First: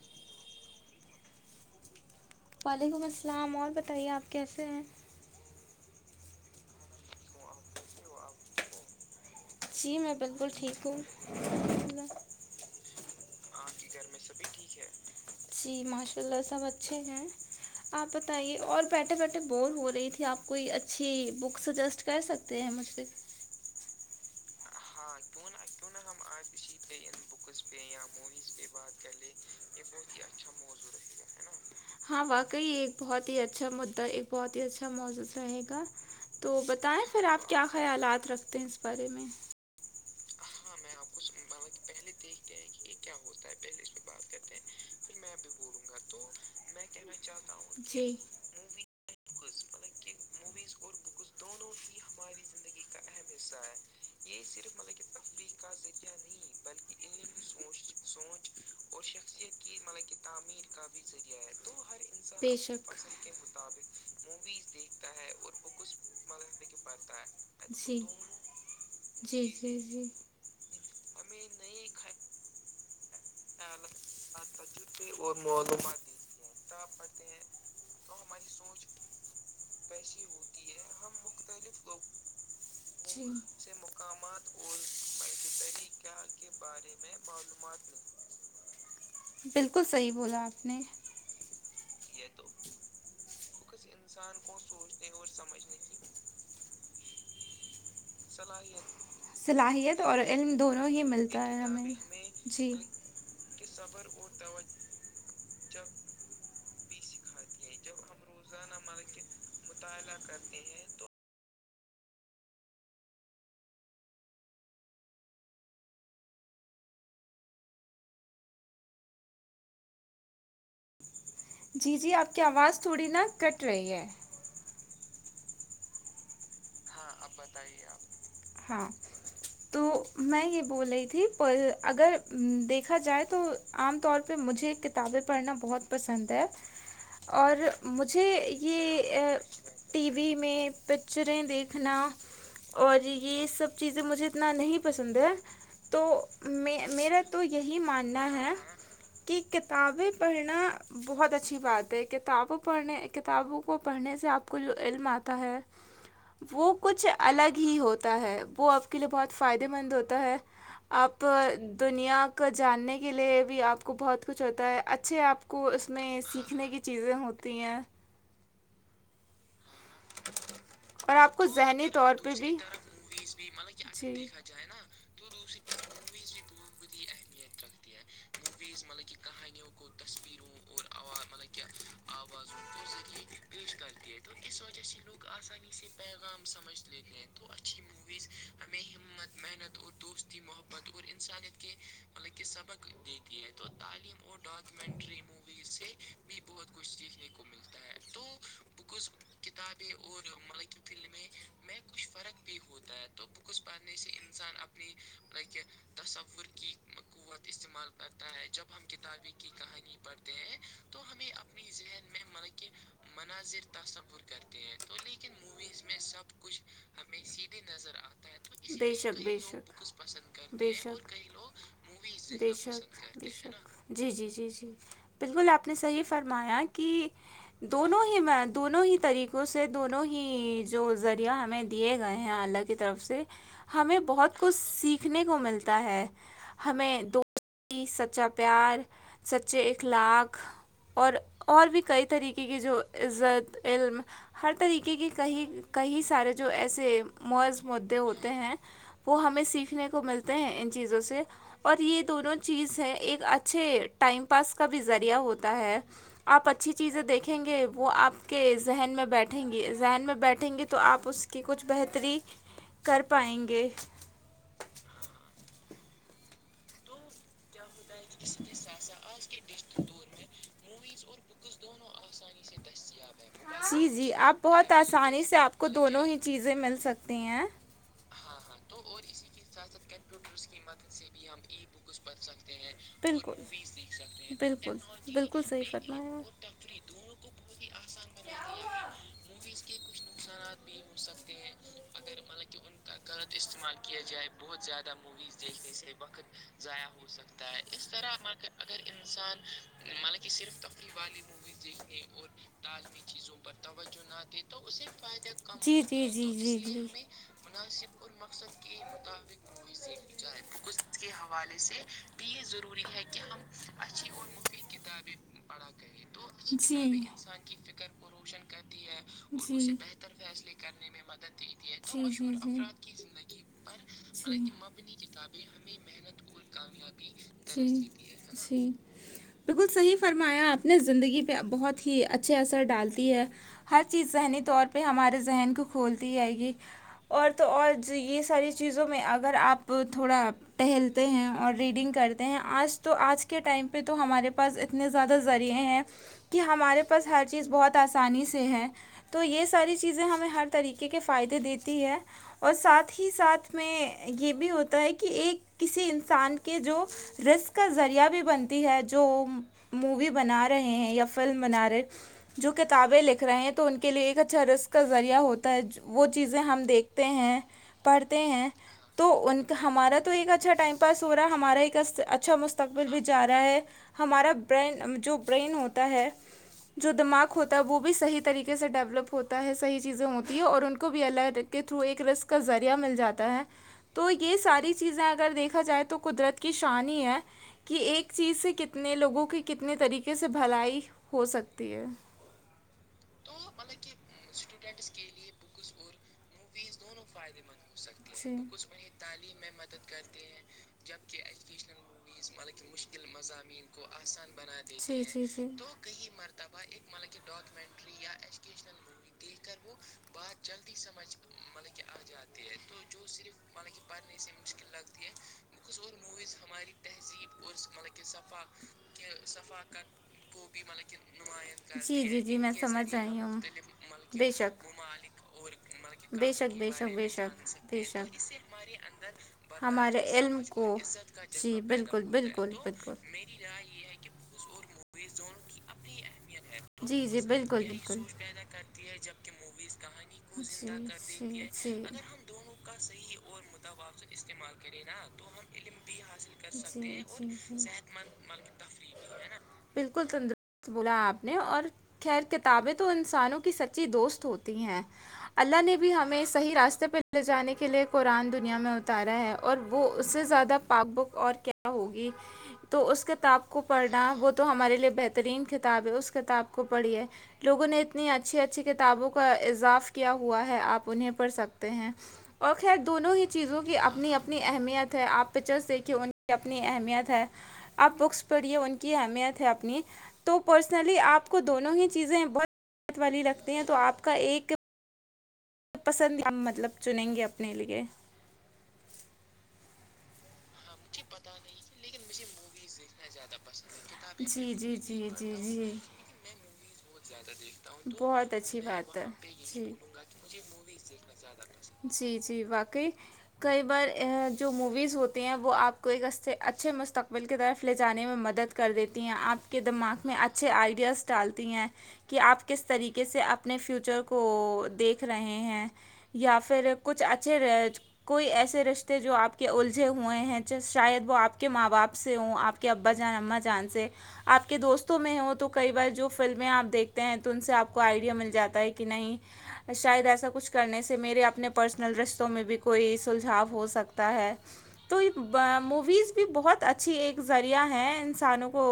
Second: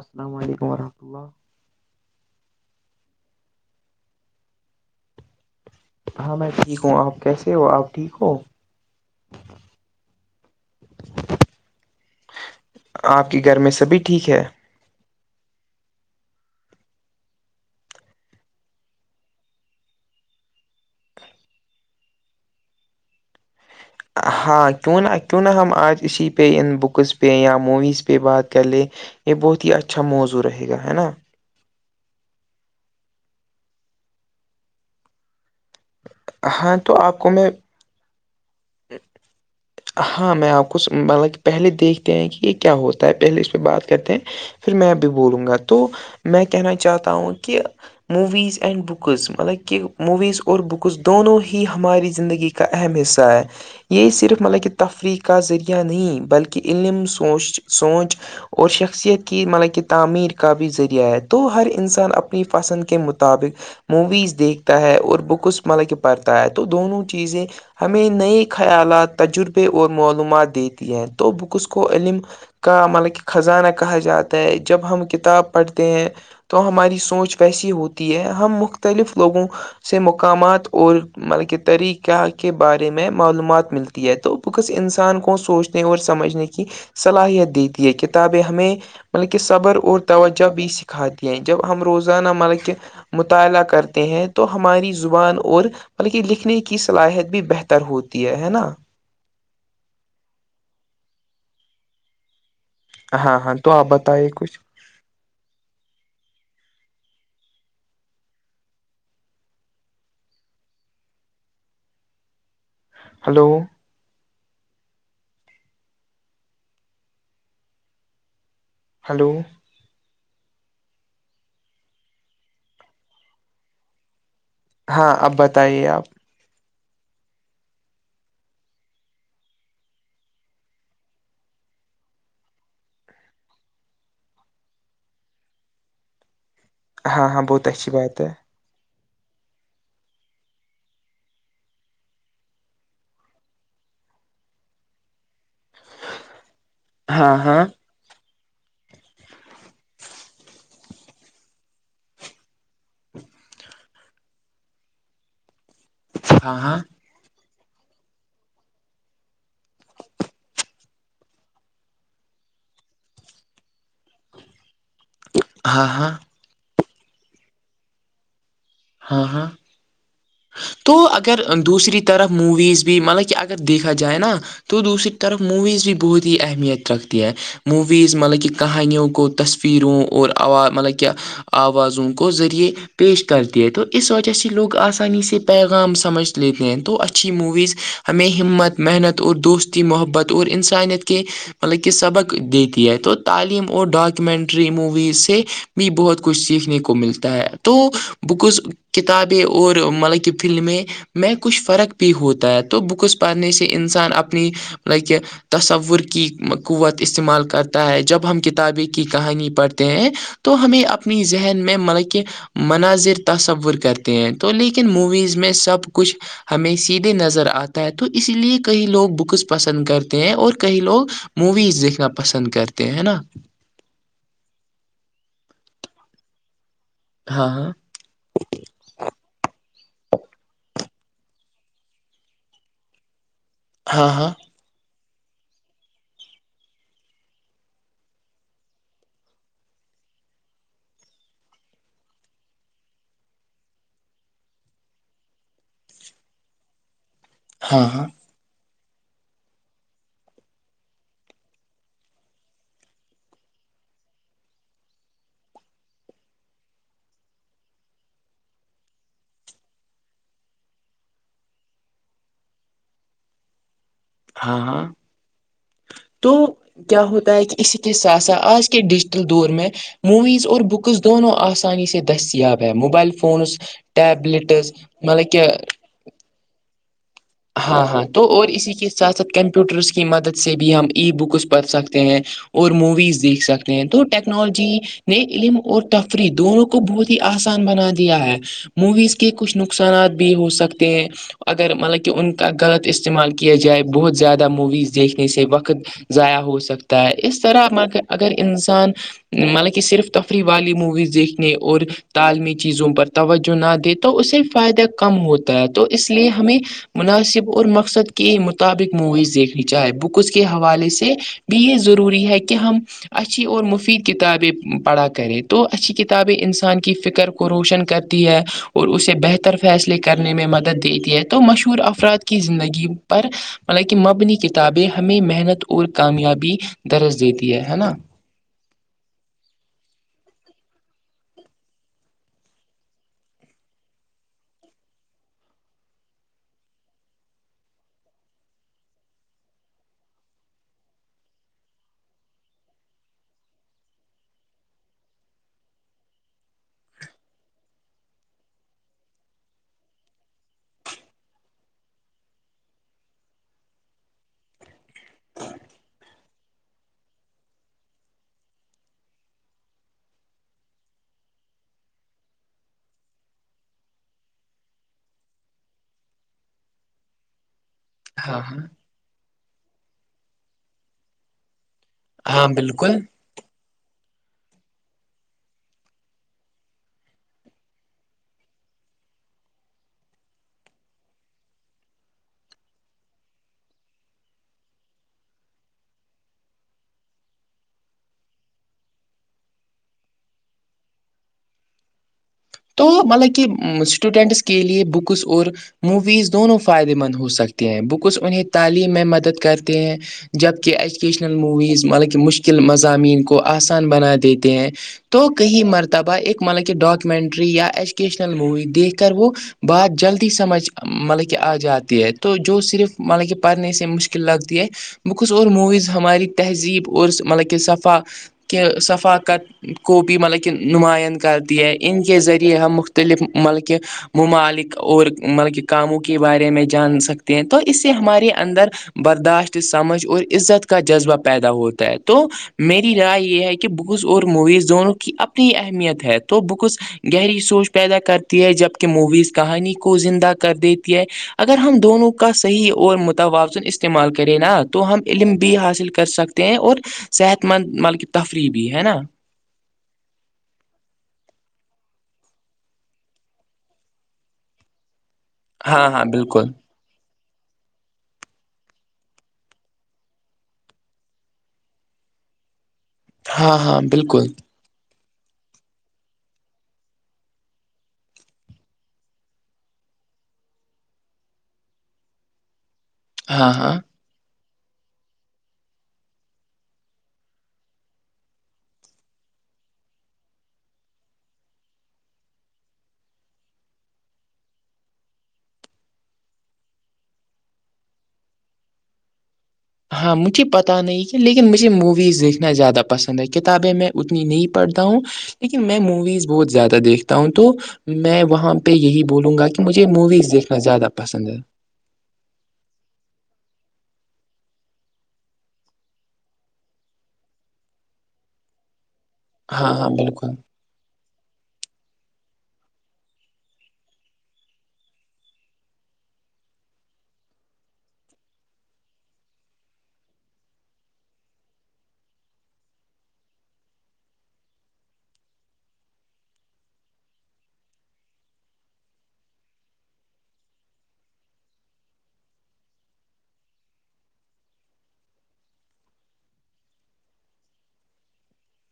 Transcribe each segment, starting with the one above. السلام علیکم رحمۃ اللہ وعلیکم السلام اور بتائیے اپ کیسے ہیں ہاں میں ٹھیک ہوں آپ کیسے ہو آپ ٹھیک ہو جی میں بالکل ٹھیک ہوں آپ کے گھر میں سبھی ٹھیک ہے جی ماشاء اللہ سب اچھے ہیں آپ بتائیے اور بیٹھے بیٹھے بور ہو رہی تھی آپ کوئی اچھی بک سجیسٹ کر سکتے ہے مجھ سے ہاں کیوں نہ کیوں نہ ہم آج اسی پہ ان بکس پہ یا موویز پہ بات کر لیں یہ بہت ہی اچھا موضوع رہے گا ہے نا ہاں واقعی ایک بہت ہی اچھا مدا ایک بہت ہی اچھا موجوس رہے گا تو ہاں بتائیں پھر کو آپ میں کیا خیالات رکھتے ہیں اس بارے میں ہاں میں آپ کو مطلب کہ پہلے دیکھتے ہیں کہ یہ کیا ہوتا ہے پہلے اس میں بات کرتے ہیں پھر میں بھی بولوں گا تو میں کہنا چاہتا ہوں کہ جی موویز اینڈ بک بکز مطلب کہ موویز اور بکز دونوں ہی ہماری زندگی کا اہم حصہ ہے یہ صرف مطلب کہ تفریح کا ذریعہ نہیں بلکہ عللم سوچ سوچ اور شخصیت کی مطلب کہ تعمیر کا بھی ذریعہ ہے تو ہر انسان اپنی بے پسند شک کے مطابق موویز دیکھ ہے اور بک اس مطلب کہ پڑھتا ہے تو دونوں چیزیں جی ہمیں نئی آلات جی تجربے جی اور جی معلومات دیتی ہیں تو بکس کو علم کا مطلب کہ خزانہ کہا جاتا ہے جب ہم کتاب پڑھتے ہیں تو ہماری سوچ ویسی ہوتی ہے ہم مختلف لوگوں سے مقامات اور مطلب کے طریقہ کے بارے میں جی معلومات ملتی ہے تو کس انسان کو سوچنے اور سمجھنے کی صلاحیت دیتی ہے کتاب ہمیں بلکہ صبر بالکل اور صحیح بولا توجہ آپ بھی نے سکھات دیا جب ہم روزانہ مطلب کہ مطالعہ کرتے ہیں تو ہماری زبان اور بلکہ لکھنے کی صلاحیت بھی بہتر ہوتی ہے ہے نا صلاحیت اور علم دونوں ہی ملتا ہے ہمیں جی ہاں ہاں تو آپ بتائیے کچھ مطالعہ کرتے ہیں تو ہلو ہلو جی جی آپ کی آواز تھوڑی نا کٹ رہی ہے ہاں اب بتائیے آپ بتائیے آپ ہاں ا [inaudible] تو میں یہ بول رہی تھی اگر دیکھا جائے تو عام طور پہ مجھے ک ب م ہاں ہاں بہت اچھی بات ہے [unintelligible] یہ ٹی وی میں پکچریں دیکھ رکھنا اور یہ سب چیزیں مجھے اتنا نہیں پسند ہے تو میں میرا ہاں تو ہاں یہی ماننا ہے کہ کتابیں پڑھنا بہت اچھی بات ہے کتابوں پڑھنے کتابوں کو پڑھنے سے آپ کو جو علم آتا ہے ہاں وہ ہاں کچھ الگ ہی ہوتا ہے وہ آپ کے لیے بہت فائدے مند ہوتا ہے آپ دنیا کو جاننے کے لیے بھی آپ کو بہت کچھ ہوتا ہے اچھا اچھے آپ کو ہاں ہاں اس میں سیکھنے کی چیزیں ہوتی ہیں ہاں ہاں تو اور آپ اگر کو ذہنی دوسری طور طرف پہ موویز بھی مطلب کہ اگر دیکھا جائے نا تو دوسری طرف موویز بھی بہت ہی اہمیت رکھتی ہیں موویز مطلب کہ کہانیوں کو تصویروں اوراز مطلب کہ آوازوں کو ذریعے پیش کرتی ہے تو اس وجہ سے لوگ آسانی سے پیغام سمجھ لیتے ہیں تو اچھی موویز ہمیں ہمت محنت اور دوست محبت اور انسانیت کے مطلب کہ سبق دیتی ہے تو تعلیم اور ڈاکیومینٹری موویز سے بھی بہت کچھ سیکھنے کو ملتا ہے تو بکز کتابیں اور مطلب کہ فلم میں میں کچھ فرق بھی ہوتا ہے تو بکس پڑھنے سے انسان اپنی لائک تصور کی قوت استعمال کرتا ہے جب ہم کتابیں کی کہانی پڑھتے ہیں تو ہمیں اپنی ذہن میں مطلب کہ مناظر تصور کرتے ہیں تو لیکن موویز میں سب کچھ ہمیں سیدھے نظر آتا ہے تو اسی لیے کئی لوگ بکس پسند کرتے ہیں اور کئی لوگ موویز دیکھنا پسند بے کرتے ہیں ہے نا شک جی جی جی جی بالکل آپ نے صحیح فرمایا کہ ہاں دونوں ہی میں دونوں ہی [unintelligible] طریقوں سے دونوں ہی جو ذریعہ ہمیں دیے گئے ہیں اللہ کی طرف سے [unintelligible] ہمیں ہاں ہاں بہت کچھ سیکھنے کو ملتا ہے ہمیں دو سچا پیار سچے اخلاق [unintelligible] اور اور بھی کئی طریقے کی جو عزت علم ہر طریقے کے کئی کئی سارے جو ایسے موض ہاں ہاں مدے ہوتے ہیں وہ ہمیں سیکھنے کو ملتے ہیں ان چیزوں سے اور یہ دونوں چیز ہے ایک اچھے ٹائم پاس کا بھی ذریعہ ہوتا ہے آپ اچھی چیزیں دیکھیں گے وہ آپ کے ذہن میں بیٹھیں گی ذہن میں بیٹھیں گی تو آپ اس [unintelligible] کہ کچھ بہتری کر پائیں گے ہاں ہاں [unintelligible] [unintelligible] موویز اور بکس دونوں آسانی سے دستیاب ہے موبائل فونز جی آپ ٹیبلٹس بہت آسانی مطلب سے کہ آپ کو دونوں ہی چیزیں مل سکتی ہیں ہاں ہاں تو اور اسی کے ساتھ ساتھ کمپیوٹرس کی مدد سے بھی ہم ای بکس پڑھ سکتے ہیں اور موویز دیکھ سکتے ہیں تو ٹیکنالوجی نے علم اور تفریح آپ دونوں کو بہت ہی آسان بنا دیا ہے موویز کے کچھ نقصانات بھی ہو سکتے ہیں اگر مطلب ان کا غلط استعمال کیا جائے بہت زیادہ موویز دیکھنے سے وقت ضائع ہو سکتا ہے اس طرح اگر انسان مطلب کہ صرف تفریح والی موویز دیکھنے اور تعالمی چیزوں پر توجہ نہ دے تو اس سے فائدہ کم ہوتا ہے تو اس لیے ہمیں مناسب اور مقصد کے مطابق موویز دیکھنی چاہے بکس کے حوالے سے بھی یہ ضروری ہے کہ ہم اچھا اچھی اور مفید کتابیں پڑھا کریں تو اچھی کتابیں انسان کی فکر کو روشن کرتی ہے اور اسے بہتر فیصلے کرنے میں مدد دیتی ہے تو مشہور افراد کی زندگی پر مال کہ مبنی کتابیں ہمیں محنت اور کامیابی درج دیتی ہے ہے نا اسی بالکل صحیح فرمایا آپ نے زندگی پہ بہت ہی اچھے اثر ڈالتی ہے ہر چیز ذہنی طور پہ ہمارے ذہن کو کھولتی جئے گی اور تو اور یہ ساری چیزوں میں اگر آپ تھوڑا ٹہلتے ہیں اور ریڈنگ کرتے ہیں آج تو آج کے ٹائم پہ تو ہمارے پاس اتنے زیادہ ذریعے ہیں کہ ہمارے پاس ہر چیز بہت آسانی سے ہے تو یہ ساری چیزیں ہمیں ہر طریقے کے فائدے دیتی ہے اور ساتھ ہی ساتھ اس میں یہ بھی ہوتا ہے کہ ایک کسی انسان کے جو رسک کا ذریعہ بھی بنتی ہے جو مووی بنا رہے ہیں یا فلم بنا رہے جو کتابیں لکھ رہے ہیں تو ان کے لیے ایک اچھا رسق کا ذریعہ ہوتا ہے وہ چیزیں ہم دیکھتے ہیں پڑھتے ہاں ہیں ہاں تو ان کا ہمارا تو ایک اچھا ٹائم پاس ہو رہا ہے ہمارا ایک اچھا ہاں مستقبل بالکل بھی جا رہا ہے ہمارا برین جو برین ہوتا ہے جو دماغ ہوتا ہے وہ بھی صحیح طریقے سے ڈیولپ ہوتا ہے صحیح چیزیں ہوتی ہیں اور ان کو بھی الگ تھرو ایک رسک کا ذریعہ مل جاتا ہے تو یہ ساری چیزیں اگر دیکھا جائے تو قدرت کی شانی ہے کہ ایک چیز سے کتنے لوگوں کی کتنے طریقے سے بھلائی ہو سکتی ہے تو مطلب کہ اسٹوڈنٹس کے لیے بکس اور موویز دونوں فائدے مند ہو سکتے ہیں بکس جی انہیں تعلیم میں مدد کرتے ہیں جبکہ ایچ وکیشنل موویز مطلب کہ مشکل مضامین کو آسان بنا دیتے ہیں جی جی تو جی کہیں مرتبہ ایک مطلب کہ ڈاکومنٹ ری یا ایجوکیشنل مووی دیکھ کر وہ بات جلدی سمجھ مطلب آ جاتی ہے تو جو صرف مطلب کہ پڑھنے سے مشکل لگتی ہے وہ کچھ اور موویز ہماری تہذیب عرس مطلب کہ صثفا کے ثفاقت کو بھی ملب کہ نماند کرتی ہے ان جی کے جی جی میں ذریعے ہم سمجھ رہی مختلف ہوں ملک بے شک ممالک اور ملک کاموں کے بے بارے شک میں بے شک جان بے سکتے ہیں شک تو بے اسے شک ہمارے اندر برداشت سمجھ اور عزت کا جذبہ پیدا ہوتا ہے تو میری رائے یہ ہے کہ بکس اور موویز دونوں کی اپنی اہمیت ہے تو بکس جی جی گہری بالکل سوچ جی پیدا کرتی ہے جبک موویز کہانی کو زندہ کر دیتی ہے اگر ہم دونوں کا صحیح اور متوازن استعمال کریں نا تو ہم علم بھی حاصل کر سکتے ہیں اور صحت مند مطلب کہ تفریح بھی ہے نا بالکل تندرست بولا آپ نے اور خیر کتابیں تو انسانوں کی سچی دوست ہوتی ہیں اللہ نے ہاں بھی ہاں ہمیں بالکل صحی راستے پہ ل لے جانے کے لیے قرآن دنیا میں اتارا ہے اور وہ اس سے زیادہ پاک بک اور کیا ہوگی تو اس کتاب ہاں کو ہاں پڑھنا بالکل وہ تو ہمارے لیے بہترین کتاب ہے اس کتاب کو پڑھی ہے لوگوں نے اتنی اچھی اچھی کتابوں کا اضاف کیا ہوا ہے آپ انہیں پڑھ سکتے ہیں اور خیر دونوں ہی ہاں چیزوں ہاں کی اپنی اپنی اپنی اہمیت ہے آپ پچرس دیکھیے ان کی اپنی اہمیت ہے آپ بکس پڑھیے ان کی اہمیت ہے اپنی تو پرسنلی آپ کو دونوں ہی چیزیں بہت والی رکھتی ہیں تو آپ کا ایک پسند نہیں مطلب چنیں گے اپنے لیے ہاں مجھے پتاہ نہیں لیکن مجھے موویز دیکھنا زیادہ پسند ہے کتابیں میں اتنی جی نہیں جی پڑھتا ہوں جی جی لیکن جی میں مویز بہت زیادہ دیکھتا ہوں تو میں بہت وہاں اچھی پہ بات یہی ہے بولوں گا کہ جی مجھے موویز دیکھ زیادہ پسند ہے جی جی واقعی کئی بار جو موویز ہوتی ہیں وہ آپ کو ایک ا سے اچھے مستقبل کی طرف لے جانے میں مدد کر دیتی ہیں آپ کے ہاں دماغ میں اچھے آئیڈیاز التی ہیں کہ آپ کس طریقے سے اپنے فیوچر کو دیکھ رہے ہیں یا پھر کچھ اچھے کوئی ایسے رشتے جو آپ کے الجھے ہوئے ہیں شاید وہ آپ کے ماں باپ سے ہوں آپ کے کہ ابا جان اماں جان سے آپ کے دوستوں میں وہ تو کئی بار جو فلمیں آپ دیکھتے ہیں تو ان سے آپ کو آئیڈیا مل جاتا ہے کہ نہیں شاید ایسا کچھ کرنے سے سے میرے اپنے پرسنل رشتوں میں بھی کوئی سلجھاؤ ہو سکتا ہے تو یہ موویز بھی بہت اچھی ایک ذریعہ ہیں انسانوں کو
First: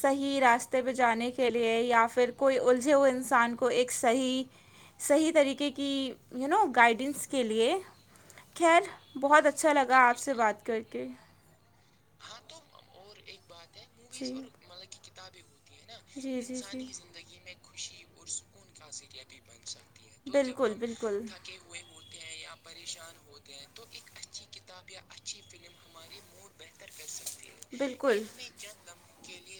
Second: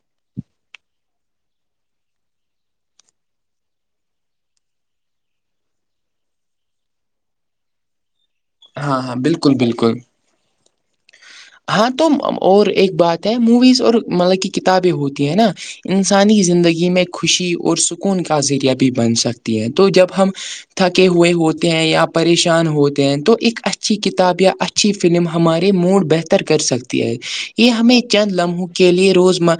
صحیح راستے پہ جانے کے لیے یا پھر کوئی الجھے ہوئے انسان کو ایک صحیح صحیح طریقے کی یو نو گائیڈنس کے لیے خیر ہاں ہاں بہت بالکل اچھا بالکل لگا آپ سے بات کر کے ہاں تو اور ایک بات ہے موویز اور جی مطلب کہ کتابیں ہوتی ہیں نا جی انسانی جی جی زندگی میں خوشی اور سکون کا ذریعہ بھی بن سکتی ہے تو جب ہم بالکل تھکے بالکل ہوئے ہوتے ہیں یا پریشان ہوتے ہیں تو ایک اچھی کتاب یا اچھی فلم ہمارے موڈ بہتر کر سکتی ہے یہ ہمیں بالکل چند لمحوں کے لیے روزمہ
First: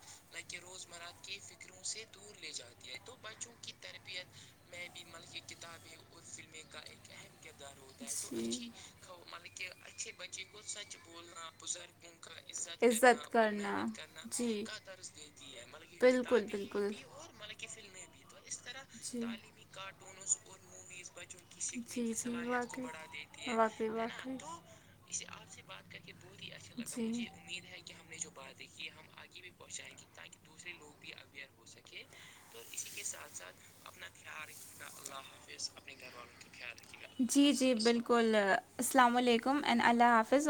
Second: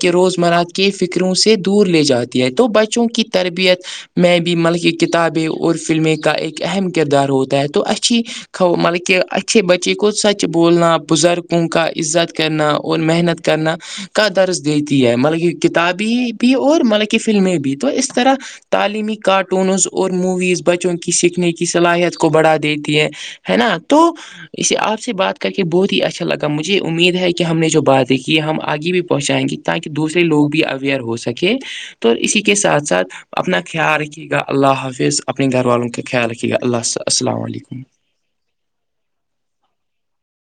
کہ روزمرہ کے کے فکروں سے دور لے جاتی ہے تو بچوں کی تربیت میں بھی ملب کتابیں اور فلمیں کا ایک اہم کردار ہوتا ہے تو اچھی جی مطلب کہ اچھے بچے کو سچ بولنا بزرگوں کا عزت کرنا اور محنت کرنا کا جی درس دیتی ہے مطلب کہ کتابی بالکل بھی اور بالکل ملکی فلمیں بھی تو اس طرح تعلیمی جی کارٹونز اور موویز بچوں کی سیکھنے کی جی صلاحیت کو جی بڑھا دیتی ہے واقعی ہے نا واقعی تو واقعی اسے آپ سے بات کر کے بہت اچھا لگا مجھے جی امید ہے کہ ہم نے جو باتیں کی ہم آگے بھی پہنچائیں گے تاکہ دوسرے لوگ بھی اویئر ہو سکے کہ تو اسی کے ساتھ ساتھ اپنا خیال رکھیے گا اللہ حافظ اپنے گھر والوں کا خیال رکھیے گا اللہ گا السلام جی جی علیکم بالکل السلام علیکم اینڈ اللہ حافظ